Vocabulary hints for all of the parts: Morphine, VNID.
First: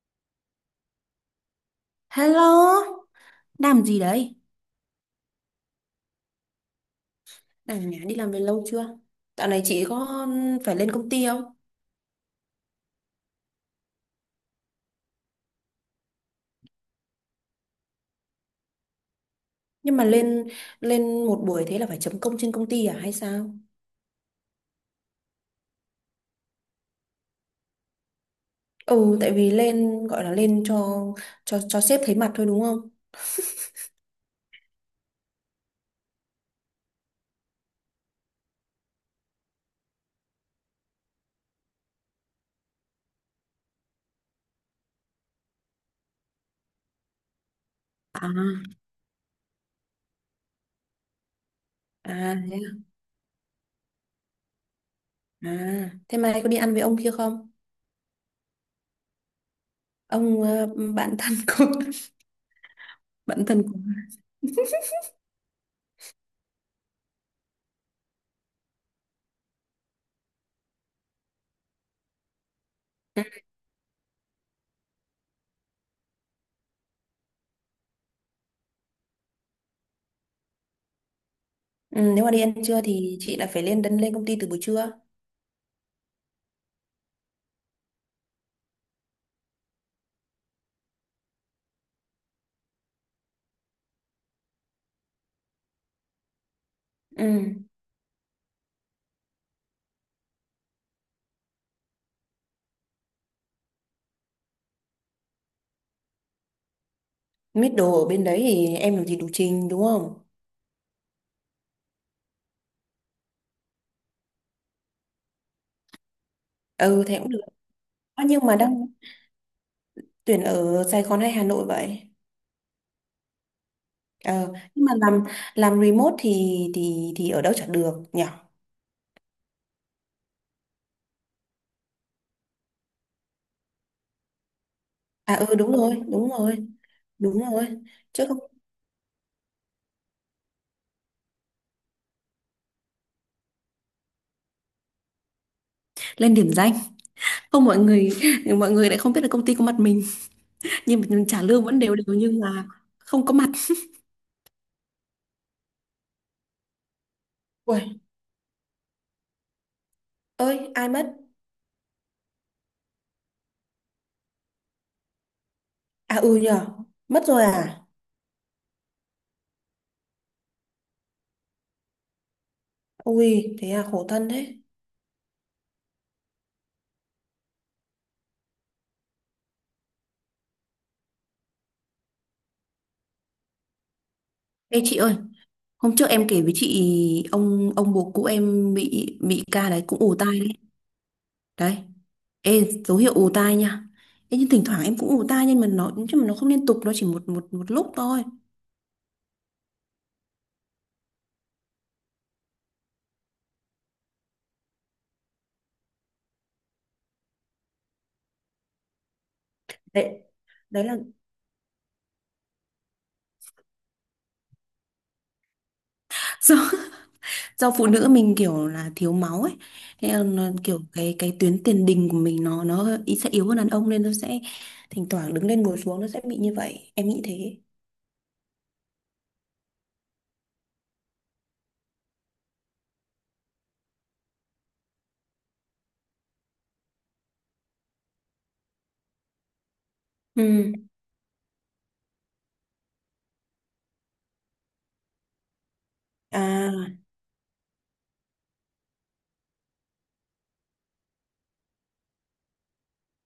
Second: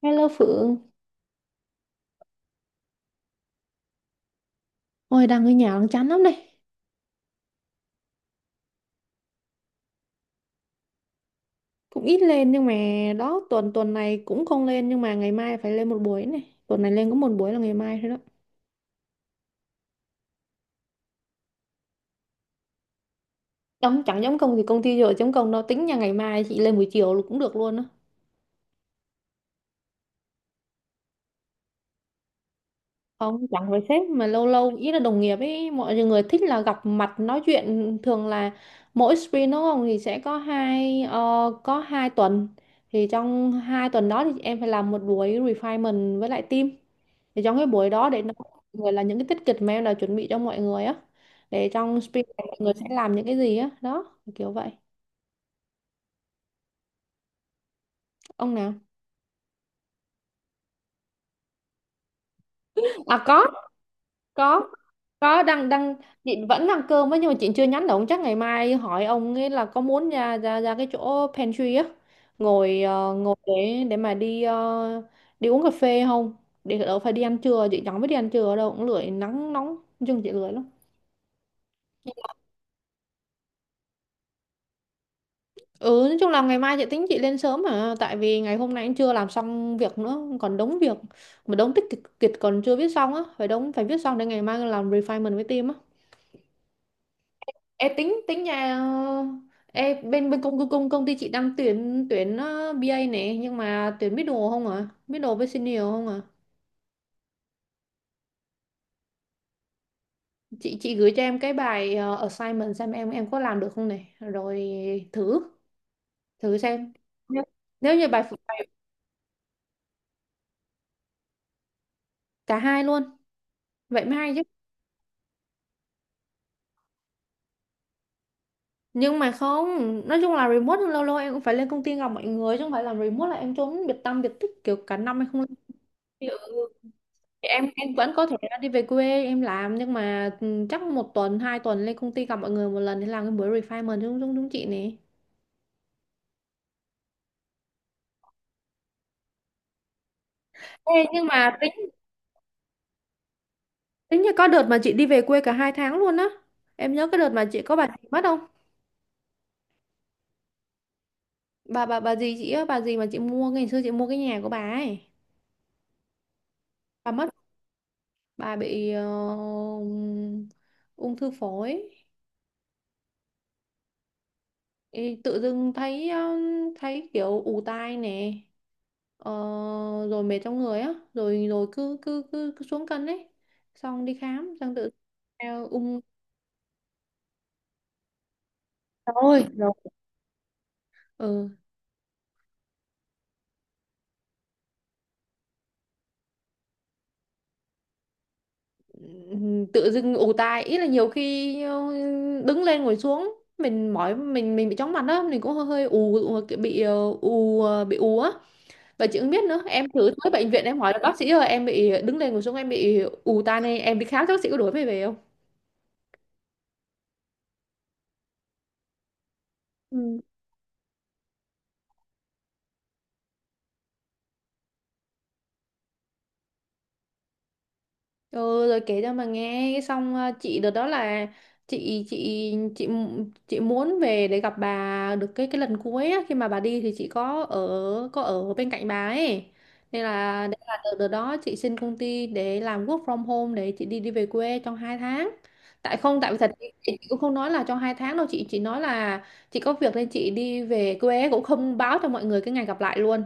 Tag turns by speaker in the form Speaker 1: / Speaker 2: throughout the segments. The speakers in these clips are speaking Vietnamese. Speaker 1: Hello Phượng,
Speaker 2: Hello, làm gì đấy?
Speaker 1: ôi đang ở nhà đang chán lắm này.
Speaker 2: Đang ở nhà đi làm về lâu chưa? Dạo này chị có phải lên công ty không?
Speaker 1: Cũng ít lên nhưng mà đó tuần tuần này cũng không lên, nhưng mà ngày mai phải lên một buổi này. Tuần này lên có một buổi là ngày mai thôi đó.
Speaker 2: Nhưng mà lên lên một buổi thế là phải chấm công trên công ty à hay sao?
Speaker 1: Chẳng chẳng giống công ty giờ chống công đâu tính nha, ngày mai chị lên buổi chiều là cũng được luôn đó.
Speaker 2: Ừ, tại vì lên gọi là lên cho sếp thấy mặt thôi đúng không?
Speaker 1: Không, chẳng với sếp mà lâu lâu ý là đồng nghiệp ấy, mọi người thích là gặp mặt nói chuyện, thường là mỗi sprint đúng không, thì sẽ có hai tuần, thì trong 2 tuần đó thì em phải làm một buổi refinement với lại team, thì trong cái buổi đó để
Speaker 2: À,
Speaker 1: nói với mọi người là những cái tiết kịch mà em đã chuẩn bị cho mọi người á, để trong sprint
Speaker 2: À,
Speaker 1: này
Speaker 2: thế
Speaker 1: mọi người sẽ
Speaker 2: à.
Speaker 1: làm những cái gì á, đó kiểu vậy.
Speaker 2: À, thế mai có đi ăn với ông kia không?
Speaker 1: Ông nào?
Speaker 2: Ông bạn thân của
Speaker 1: À,
Speaker 2: bạn
Speaker 1: có
Speaker 2: thân của.
Speaker 1: có có Đang đang Chị vẫn ăn cơm á nhưng mà chị chưa nhắn được, chắc ngày mai hỏi ông ấy là có muốn ra ra ra cái chỗ pantry á, ngồi để mà đi, đi uống cà phê không, để đâu phải đi ăn trưa. Chị chẳng biết đi ăn trưa đâu, cũng lười, nắng nóng, nói chung chị lười lắm.
Speaker 2: Ừ, nếu mà đi ăn trưa thì chị lại phải lên công ty từ buổi trưa.
Speaker 1: Ừ, nói chung là ngày mai chị tính chị lên sớm, mà tại vì ngày hôm nay cũng chưa làm xong việc nữa, còn đống việc, mà đống tích kịch còn chưa viết xong á, phải phải viết xong để ngày mai làm refinement với team á.
Speaker 2: Ừ.
Speaker 1: Ê, tính tính nhà Ê, bên bên công công công ty chị đang tuyển tuyển ờ, BA này, nhưng mà tuyển middle không à? Middle với senior không à?
Speaker 2: Mít đồ ở bên đấy thì em làm gì đủ trình đúng không?
Speaker 1: Chị gửi cho em cái bài assignment xem em có làm được không này, rồi thử thử xem.
Speaker 2: Ừ thế cũng.
Speaker 1: Nếu Nếu như
Speaker 2: À nhưng mà
Speaker 1: bài,
Speaker 2: đang tuyển ở Sài Gòn hay Hà Nội vậy?
Speaker 1: cả hai luôn, vậy mới hay chứ.
Speaker 2: Ờ, nhưng mà làm remote thì thì ở đâu chẳng được nhỉ?
Speaker 1: Nhưng mà không, nói chung là remote, nhưng lâu lâu em cũng phải lên công ty gặp mọi người, chứ không phải làm remote là em trốn biệt tăm biệt tích kiểu cả năm em
Speaker 2: À
Speaker 1: không lên.
Speaker 2: ừ đúng rồi, đúng rồi, đúng rồi.
Speaker 1: Em vẫn
Speaker 2: Chứ
Speaker 1: có thể
Speaker 2: không
Speaker 1: là đi về quê em làm, nhưng mà, chắc một tuần hai tuần lên công ty gặp mọi người một lần để làm cái buổi refinement, đúng đúng đúng chị này.
Speaker 2: lên điểm danh. Không, mọi người mọi người lại không biết là công ty có mặt mình,
Speaker 1: Ê,
Speaker 2: nhưng mà
Speaker 1: nhưng
Speaker 2: trả
Speaker 1: mà
Speaker 2: lương vẫn
Speaker 1: tính
Speaker 2: đều đều nhưng mà không có mặt.
Speaker 1: tính như có đợt mà chị đi về quê cả 2 tháng luôn á, em nhớ cái đợt mà chị có bà
Speaker 2: Ui,
Speaker 1: gì mất không?
Speaker 2: ơi ai mất?
Speaker 1: Bà gì chị á, bà gì mà chị mua, ngày xưa chị mua cái nhà của bà ấy,
Speaker 2: À ừ nhỉ,
Speaker 1: bà
Speaker 2: mất
Speaker 1: mất.
Speaker 2: rồi à?
Speaker 1: Bà bị ung thư phổi.
Speaker 2: Ui, thế à, khổ thân thế.
Speaker 1: Ê, tự dưng thấy, kiểu ù tai nè, ờ, rồi mệt trong người á, rồi rồi cứ xuống cân ấy, xong đi khám xong
Speaker 2: Ê
Speaker 1: tự
Speaker 2: chị ơi, hôm
Speaker 1: ung
Speaker 2: trước em kể với chị ông bố cũ em bị
Speaker 1: Rồi,
Speaker 2: bị ca
Speaker 1: rồi.
Speaker 2: đấy cũng ù tai đấy.
Speaker 1: Ừ.
Speaker 2: Đấy. Ê, dấu hiệu ù tai nha. Ê, nhưng thỉnh thoảng em cũng ù tai nhưng mà nó không liên tục, nó chỉ một một một lúc thôi.
Speaker 1: Tự dưng ù tai ý là, nhiều khi đứng lên ngồi xuống mình mỏi, mình bị chóng mặt á, mình cũng hơi hơi ù ù- kiểu bị ù, bị ù á. Và chị cũng biết nữa, em thử
Speaker 2: Đấy,
Speaker 1: tới bệnh viện em
Speaker 2: đấy
Speaker 1: hỏi
Speaker 2: là
Speaker 1: là, bác sĩ ơi em bị đứng lên ngồi xuống em bị ù tai này, em đi khám cho bác sĩ có đuổi mày về không?
Speaker 2: do, do phụ nữ mình kiểu là thiếu máu ấy. Thế
Speaker 1: Ừ.
Speaker 2: là nó, kiểu cái tuyến tiền đình của mình nó hơi- ý sẽ yếu hơn đàn ông nên nó sẽ thỉnh thoảng đứng lên ngồi xuống nó sẽ bị như vậy. Em nghĩ thế.
Speaker 1: Ừ, rồi kể cho mà nghe cái xong, chị đợt đó là, chị muốn về để gặp bà được cái lần cuối á, khi mà bà đi thì chị có ở, bên cạnh bà ấy, nên là đấy là
Speaker 2: Ừ.
Speaker 1: đợt đó chị xin công ty để làm work from home, để chị đi đi về quê trong 2 tháng, tại không tại vì thật chị
Speaker 2: À.
Speaker 1: chị cũng không nói là trong 2 tháng đâu, chị chỉ nói là chị có việc nên chị đi về quê, cũng không báo cho mọi người cái ngày gặp lại luôn.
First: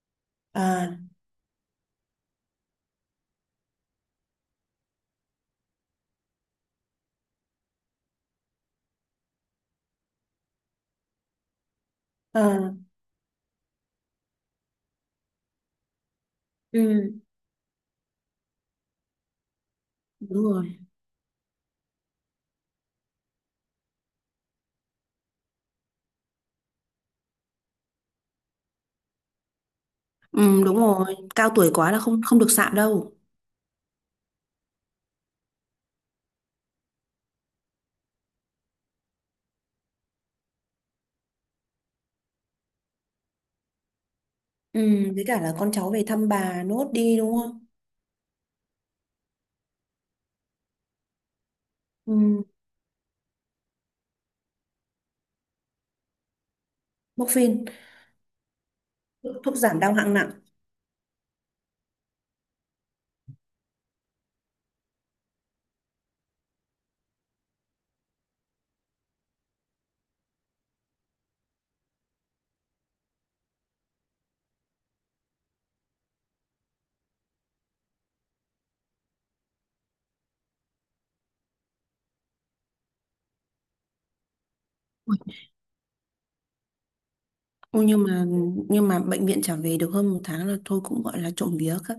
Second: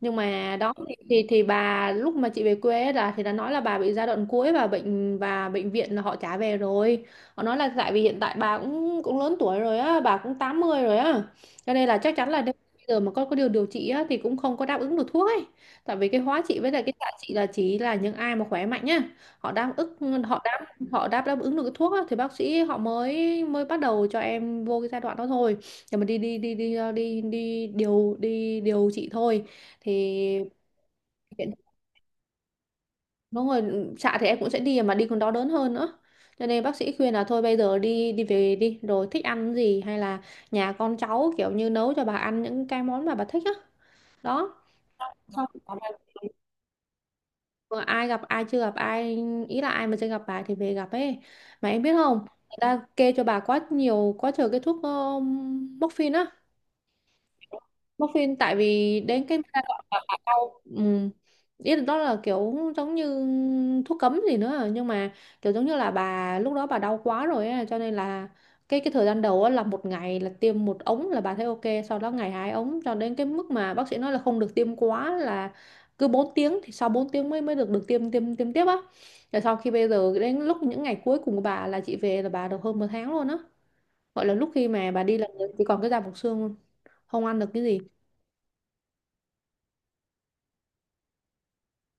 Speaker 1: Nhưng mà đó thì,
Speaker 2: À.
Speaker 1: bà lúc mà chị về quê ấy là, thì đã nói là bà bị giai đoạn cuối, và bệnh viện là họ trả về rồi. Họ nói là, tại vì hiện tại bà cũng cũng lớn tuổi rồi á, bà cũng 80 rồi á, cho nên là chắc chắn là nếu
Speaker 2: À.
Speaker 1: bây giờ mà có điều điều trị á thì cũng không có đáp ứng được thuốc ấy, tại vì cái hóa trị với lại cái xạ
Speaker 2: Ừ.
Speaker 1: trị là chỉ là những ai mà khỏe mạnh nhá, họ đáp ứng
Speaker 2: Đúng rồi.
Speaker 1: họ đáp đáp ứng được cái thuốc á, thì bác sĩ họ mới mới bắt đầu cho em vô cái giai đoạn đó thôi, để mà đi đi đi đi ờ, đi đi điều trị thôi, thì
Speaker 2: Ừ, đúng rồi. Cao
Speaker 1: hiện-
Speaker 2: tuổi quá là không, không được sạm đâu.
Speaker 1: đúng rồi, xạ thì em cũng sẽ đi mà đi còn đau đớn hơn nữa, cho nên bác sĩ khuyên là thôi bây giờ đi đi về đi, rồi thích ăn gì, hay là nhà con cháu kiểu như nấu cho bà ăn những cái món mà bà thích á, đó.
Speaker 2: Ừ, với cả
Speaker 1: Xong
Speaker 2: là con
Speaker 1: bảo là,
Speaker 2: cháu về thăm bà nốt đi đúng không.
Speaker 1: vừa ai gặp ai chưa gặp ai, ý là ai mà chưa gặp bà thì về gặp ấy. Mà em biết không,
Speaker 2: Ừ.
Speaker 1: người ta kê cho bà quá nhiều quá trời cái thuốc, morphine á,
Speaker 2: Morphine,
Speaker 1: Muffin, tại vì đến cái người
Speaker 2: thuốc
Speaker 1: ta
Speaker 2: giảm
Speaker 1: gọi
Speaker 2: đau
Speaker 1: là
Speaker 2: hạng
Speaker 1: hạ
Speaker 2: nặng.
Speaker 1: cau ừ. Ý là đó là kiểu giống như thuốc cấm gì nữa, nhưng mà kiểu giống như là bà lúc đó bà đau quá rồi á, cho nên là cái thời gian đầu á là một ngày là tiêm một ống là bà thấy ok, sau đó ngày 2 ống, cho đến cái mức mà bác sĩ nói là không được tiêm quá, là cứ 4 tiếng, thì sau 4 tiếng mới mới được được tiêm tiêm tiêm tiếp á, rồi sau khi bây giờ đến lúc những ngày cuối cùng của bà là chị về, là bà được hơn một tháng luôn á, gọi là lúc khi mà bà đi là chỉ còn cái da bọc xương luôn, không ăn được cái gì.
Speaker 2: Ô, nhưng mà bệnh viện trả về được hơn một tháng là thôi, cũng gọi là trộm vía các,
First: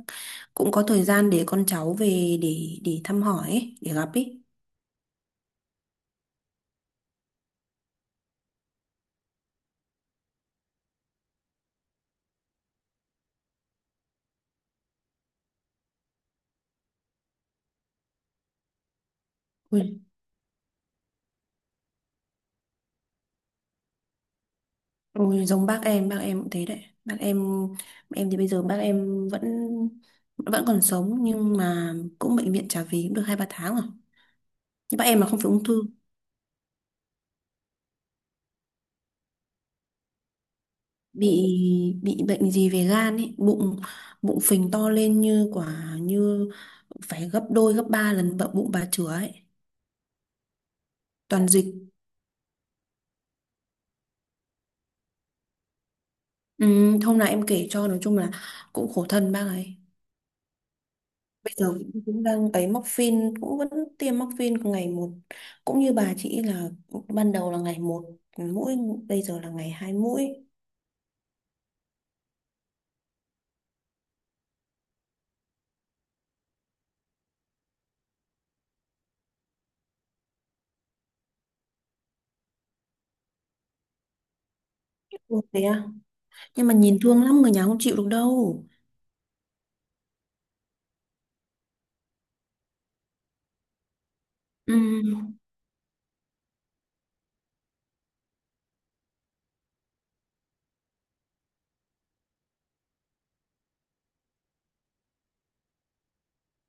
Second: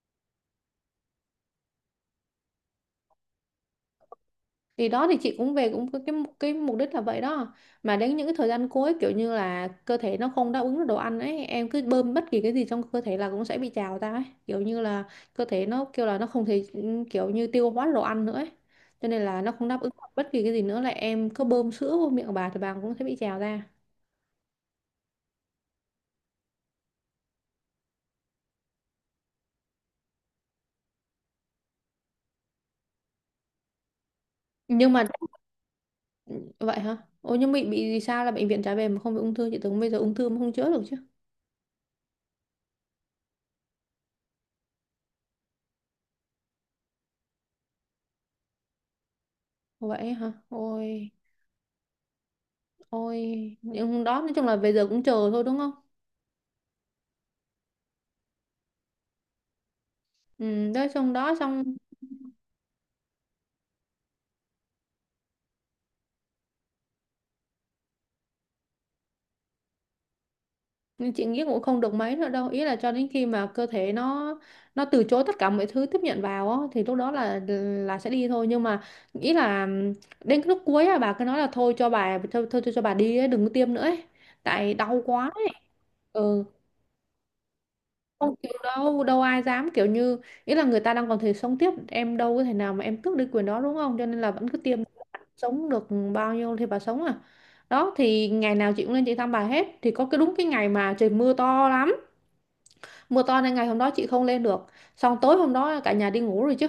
Speaker 2: cũng có thời gian để con cháu về để thăm hỏi ấy, để gặp ấy.
Speaker 1: Thì đó thì chị cũng về cũng có cái mục đích là vậy đó, mà đến những cái thời gian cuối kiểu như là cơ thể nó không đáp ứng được đồ ăn ấy, em cứ bơm bất kỳ cái gì trong cơ thể là cũng sẽ bị trào ra ấy, kiểu như là cơ thể nó kêu là nó không thể, kiểu như tiêu hóa đồ ăn nữa ấy, cho nên là nó không đáp ứng
Speaker 2: Ui,
Speaker 1: được bất kỳ cái gì nữa, là em cứ bơm sữa vô miệng của bà thì bà cũng sẽ bị trào ra,
Speaker 2: ui, giống bác em cũng thế đấy. Bác em thì bây giờ bác em vẫn vẫn còn sống nhưng mà cũng bệnh viện trả về cũng được hai ba tháng rồi.
Speaker 1: nhưng
Speaker 2: Nhưng
Speaker 1: mà.
Speaker 2: bác em là không phải ung thư,
Speaker 1: Ừ, vậy hả ôi, nhưng bị gì sao là bệnh viện trả về mà không bị ung thư? Chị tưởng bây giờ ung thư mà không chữa được chứ.
Speaker 2: bị bị bệnh gì về gan ấy, bụng bụng phình to lên như quả như phải gấp đôi gấp ba lần bụng bụng bà chửa ấy.
Speaker 1: Vậy hả, ôi,
Speaker 2: Toàn dịch.
Speaker 1: ôi, nhưng đó nói chung là bây giờ cũng chờ thôi, đúng không?
Speaker 2: Ừ, hôm nào em kể cho. Nói chung là cũng khổ thân bác ấy
Speaker 1: Ừ, tới xong đó
Speaker 2: bây
Speaker 1: xong
Speaker 2: giờ cũng cũng đang ấy móc phin cũng vẫn tiêm móc phin ngày một, cũng như bà chị là ban đầu là ngày một mũi, bây giờ là ngày hai mũi.
Speaker 1: chuyện giấc cũng không được mấy nữa đâu, ý là cho đến khi mà cơ thể nó từ chối tất cả mọi thứ tiếp nhận vào á, thì lúc đó là sẽ đi thôi, nhưng mà ý là đến cái lúc cuối á, bà cứ nói là thôi cho bà, thôi thôi cho bà đi ấy, đừng có tiêm nữa ấy, tại đau quá
Speaker 2: Ừ,
Speaker 1: ấy.
Speaker 2: thế à?
Speaker 1: Ừ,
Speaker 2: Nhưng mà nhìn thương lắm, người nhà không chịu được
Speaker 1: không chịu
Speaker 2: đâu.
Speaker 1: đâu đâu ai dám kiểu như ý là người ta đang còn thể sống tiếp em đâu có thể nào mà em tước đi quyền đó đúng không, cho nên là vẫn cứ
Speaker 2: Ừ.
Speaker 1: tiêm sống được bao nhiêu thì bà sống à. Đó thì ngày nào chị cũng lên chị thăm bà hết, thì có cái đúng cái ngày mà trời mưa to lắm, mưa to nên ngày hôm đó chị không lên được. Xong tối hôm đó cả nhà đi ngủ rồi chứ,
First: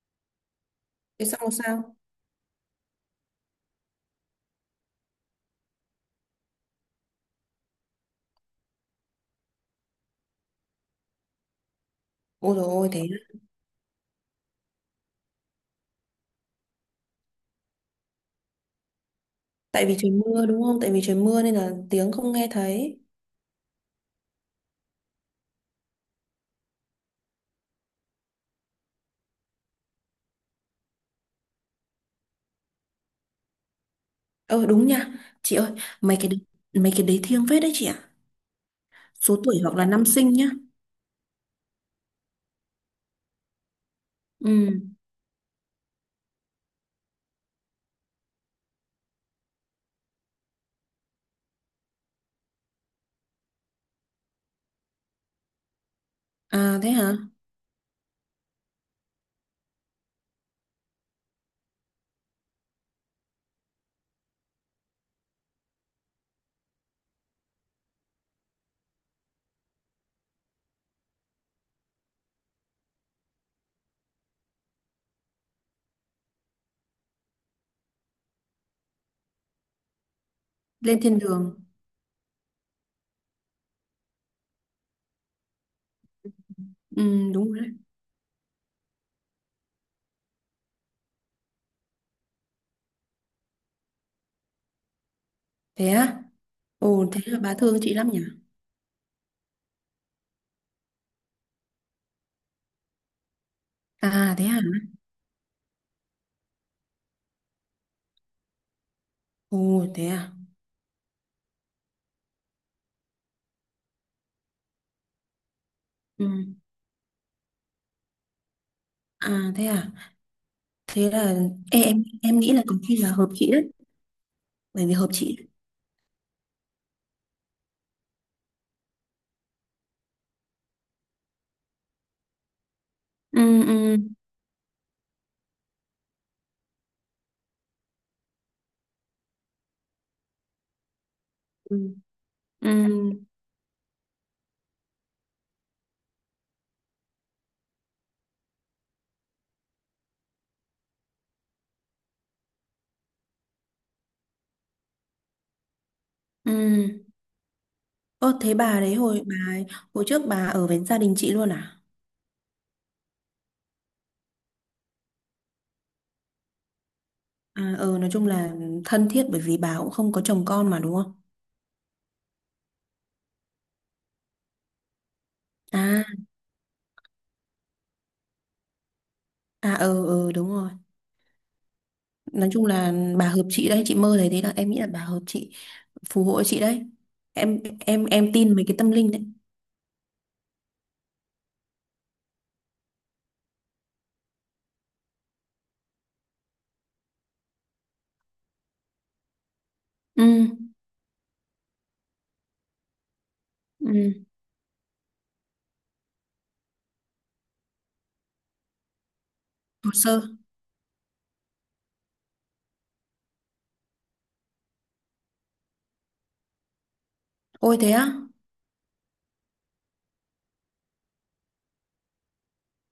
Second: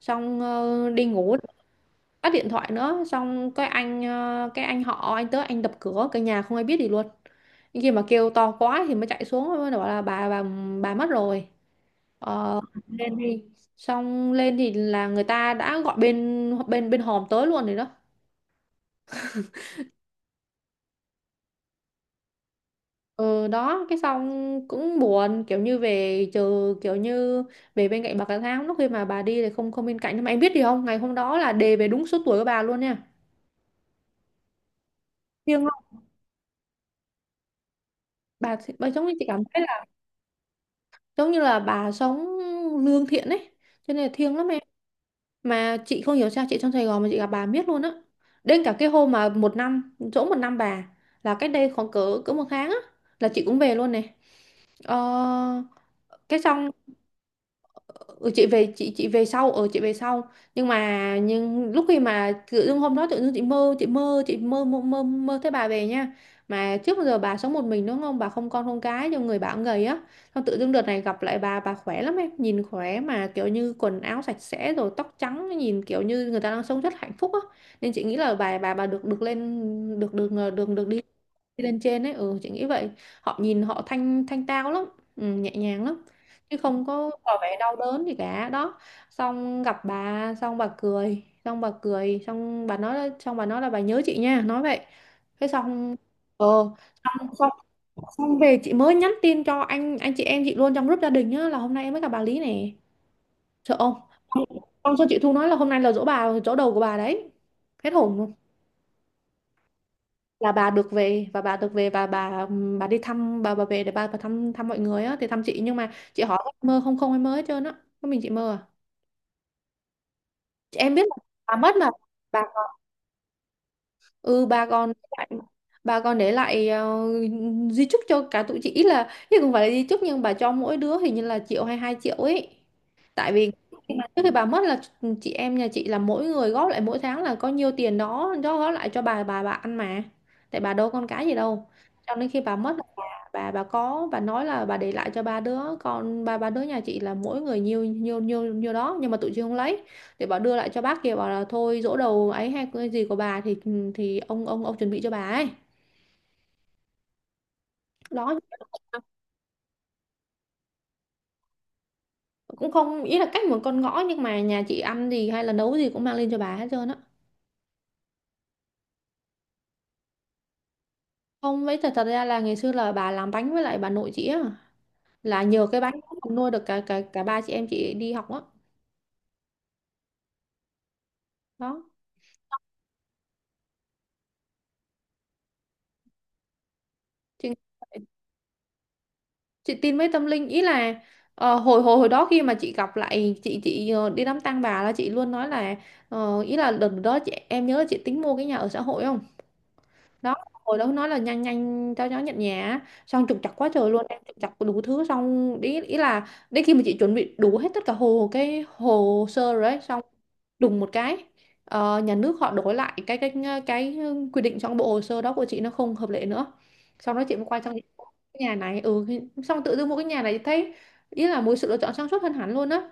Speaker 1: xong đi
Speaker 2: Thế
Speaker 1: ngủ,
Speaker 2: xong rồi sao?
Speaker 1: tắt điện thoại nữa. Xong cái anh cái anh họ anh tới anh đập cửa, cả nhà không ai biết gì luôn, nhưng khi mà kêu to quá thì mới chạy xuống, mới bảo là bà bà mất rồi.
Speaker 2: Ôi
Speaker 1: Ờ,
Speaker 2: dồi ôi thế.
Speaker 1: lên thì xong lên thì là người ta đã gọi bên bên bên hòm tới luôn rồi đó.
Speaker 2: Tại vì trời mưa đúng không, tại vì trời mưa nên là tiếng không nghe thấy.
Speaker 1: Ừ, đó cái xong cũng buồn, kiểu như về chờ, kiểu như về bên cạnh bà cả tháng, lúc khi mà bà đi thì không không bên cạnh. Nhưng mà em biết gì không, ngày hôm đó là đề về đúng số tuổi của bà luôn nha,
Speaker 2: Ơ đúng nha chị
Speaker 1: thiêng
Speaker 2: ơi,
Speaker 1: lắm.
Speaker 2: mấy cái đấy- mấy cái đấy thiêng phết đấy chị ạ.
Speaker 1: Bà giống như chị
Speaker 2: Số
Speaker 1: cảm
Speaker 2: tuổi
Speaker 1: thấy
Speaker 2: hoặc
Speaker 1: là
Speaker 2: là năm sinh nhá.
Speaker 1: giống như là bà sống lương thiện ấy, cho nên là thiêng lắm em.
Speaker 2: Ừ.
Speaker 1: Mà chị không hiểu sao chị trong Sài Gòn mà chị gặp bà miết luôn á, đến cả cái hôm mà một năm chỗ một năm bà, là cách đây khoảng cỡ cỡ một tháng á, là chị cũng về luôn này. Ờ, cái xong.
Speaker 2: À thế hả.
Speaker 1: Ừ, chị về chị về sau, ở chị về sau, nhưng mà nhưng lúc khi mà tự dưng hôm đó tự dưng chị mơ mơ thấy bà về nha. Mà trước bao giờ bà sống một mình đúng không, bà không con không cái, cho người bà cũng gầy á. Xong tự dưng đợt này gặp lại bà khỏe lắm em, nhìn khỏe, mà kiểu như quần áo sạch sẽ rồi tóc trắng, nhìn kiểu như người ta đang sống rất hạnh phúc á, nên chị nghĩ là bà bà được được lên được được, được
Speaker 2: Lên
Speaker 1: đi,
Speaker 2: thiên đường.
Speaker 1: đi lên trên ấy, ừ chị nghĩ vậy. Họ nhìn họ thanh thanh tao lắm, ừ, nhẹ nhàng lắm, chứ không
Speaker 2: Ừ,
Speaker 1: có tỏ
Speaker 2: đúng
Speaker 1: vẻ
Speaker 2: rồi đấy.
Speaker 1: đau đớn gì cả đó. Xong gặp bà xong bà cười xong bà nói là bà nhớ chị nha, nói vậy. Thế
Speaker 2: Thế
Speaker 1: xong
Speaker 2: á?
Speaker 1: ờ
Speaker 2: Ồ thế
Speaker 1: xong
Speaker 2: là
Speaker 1: xong
Speaker 2: bà thương chị lắm nhỉ.
Speaker 1: xong về chị mới nhắn tin cho anh chị em chị luôn trong group gia đình á, là hôm nay em mới gặp bà Lý nè, sợ không.
Speaker 2: À thế à.
Speaker 1: Xong xong chị Thu nói là hôm nay là giỗ bà, giỗ đầu của bà đấy, hết hồn luôn.
Speaker 2: Ồ thế à.
Speaker 1: Là bà được về, và bà đi thăm, bà về để bà thăm thăm mọi người á, thì thăm chị. Nhưng mà chị
Speaker 2: Ừ.
Speaker 1: hỏi mơ không không em mới hết trơn á, có mình chị mơ à,
Speaker 2: À thế à.
Speaker 1: chị em biết
Speaker 2: Thế
Speaker 1: là
Speaker 2: là.
Speaker 1: bà mất
Speaker 2: Ê,
Speaker 1: mà.
Speaker 2: em
Speaker 1: Bà
Speaker 2: nghĩ là có khi là hợp chị đấy,
Speaker 1: ừ ba
Speaker 2: bởi
Speaker 1: con
Speaker 2: vì hợp
Speaker 1: lại,
Speaker 2: chị.
Speaker 1: ba con để lại di chúc cho cả tụi chị, ý là chứ không phải là di chúc, nhưng bà cho mỗi đứa hình như là triệu hay hai triệu ấy, tại vì
Speaker 2: Ừ. Ừ.
Speaker 1: trước khi bà mất là chị em nhà chị là mỗi người góp lại mỗi tháng là có nhiêu tiền đó đó góp lại cho bà, bà ăn mà, tại bà đâu con cái gì đâu.
Speaker 2: Ừ.
Speaker 1: Cho nên khi bà
Speaker 2: Ừ.
Speaker 1: mất là bà có bà nói là bà để lại cho ba đứa con, ba ba đứa nhà chị là mỗi người nhiêu nhiêu đó, nhưng mà tụi chị không lấy, thì bảo đưa lại cho bác kia, bảo là thôi giỗ đầu ấy hay cái gì của bà thì ông ông chuẩn bị cho bà ấy
Speaker 2: Ừ.
Speaker 1: đó.
Speaker 2: Ơ, thế bà đấy hồi bà ấy- hồi trước bà ở với gia đình chị luôn à?
Speaker 1: Cũng không, ý là cách một con ngõ, nhưng mà nhà chị ăn gì hay là nấu gì cũng mang lên cho bà hết trơn á.
Speaker 2: À ờ nói chung là thân thiết bởi vì bà cũng không có chồng con mà đúng không.
Speaker 1: Không, với thật thật ra là ngày xưa là bà làm bánh với lại bà nội chị á, là nhờ cái bánh
Speaker 2: À
Speaker 1: đó mà nuôi được cả cả cả ba chị em chị đi học á,
Speaker 2: à ờ ờ đúng rồi.
Speaker 1: đó.
Speaker 2: Nói chung là bà hợp chị đấy, chị mơ thấy thế là em nghĩ là bà hợp chị, phù hộ chị đấy.
Speaker 1: chị,
Speaker 2: Em tin mấy cái tâm linh đấy.
Speaker 1: chị tin với tâm linh, ý là ờ, hồi hồi hồi đó khi mà chị gặp lại chị đi đám tang bà là chị luôn nói là ý là lần đó chị em nhớ là chị tính mua cái nhà ở xã hội không
Speaker 2: Ừ.
Speaker 1: đó, hồi đó nói là nhanh nhanh cho nó nhận nhà á. Xong trục trặc quá trời luôn
Speaker 2: Ừ.
Speaker 1: em, trục trặc đủ thứ xong ý là đến khi mà chị chuẩn bị đủ hết tất cả cái hồ sơ rồi ấy,
Speaker 2: Hồ
Speaker 1: xong
Speaker 2: sơ.
Speaker 1: đùng một cái nhà nước họ đổi lại cái cái quy định, trong bộ hồ sơ đó của chị nó không hợp lệ nữa. Sau đó chị mới quay sang
Speaker 2: Ôi
Speaker 1: cái
Speaker 2: thế á.
Speaker 1: nhà này, ừ. Xong tự dưng mua cái nhà này thấy ý là một sự lựa chọn sáng suốt hơn hẳn luôn á.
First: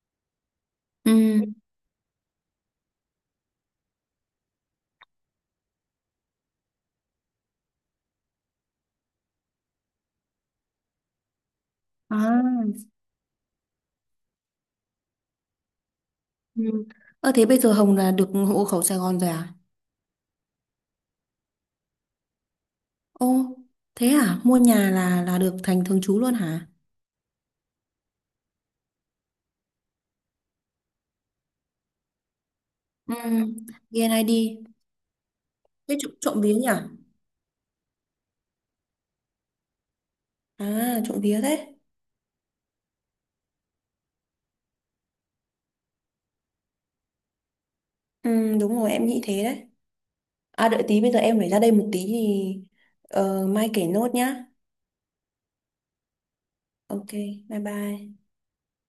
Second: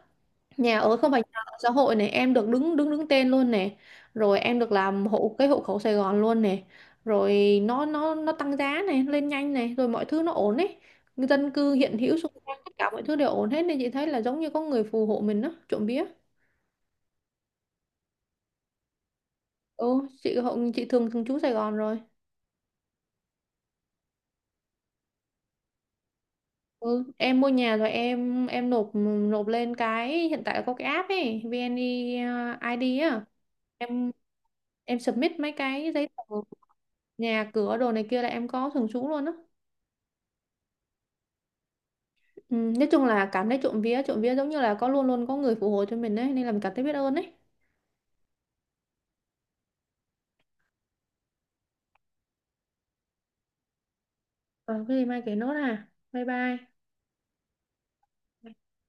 Speaker 1: Nhà ở, không
Speaker 2: Ừ.
Speaker 1: phải nhà ở xã hội này em được đứng đứng đứng tên luôn này, rồi em được làm hộ hộ khẩu Sài Gòn luôn này, rồi nó nó tăng giá này lên nhanh này, rồi mọi thứ nó ổn ấy, dân cư hiện hữu xung quanh tất
Speaker 2: À.
Speaker 1: cả mọi thứ đều ổn hết, nên chị thấy là giống như có người phù hộ mình đó, trộm vía.
Speaker 2: Ừ. Ơ thế bây giờ Hồng là được hộ khẩu Sài Gòn rồi à?
Speaker 1: Ừ chị hộ chị thường thường trú Sài Gòn rồi.
Speaker 2: Ô thế à, mua nhà là được thành thường trú luôn hả?
Speaker 1: Ừ, em mua nhà rồi em nộp nộp lên cái hiện tại có cái app ấy VNeID
Speaker 2: Ừ.
Speaker 1: á, em
Speaker 2: VNID.
Speaker 1: em submit mấy cái
Speaker 2: Thế
Speaker 1: giấy tờ
Speaker 2: trộm vía nhỉ.
Speaker 1: nhà cửa đồ này kia là em có thường trú luôn á.
Speaker 2: À trộm vía thế.
Speaker 1: Ừ, nói chung là cảm thấy trộm vía giống như là có luôn luôn có người phù hộ cho mình ấy, nên là mình cảm thấy biết ơn ấy.
Speaker 2: Ừ đúng rồi, em nghĩ thế đấy. À đợi tí, bây giờ em phải ra đây một tí thì ờ, mai kể nốt nhá.
Speaker 1: Ờ cái gì mai kể nốt à? Bye bye.
Speaker 2: Ok, bye bye.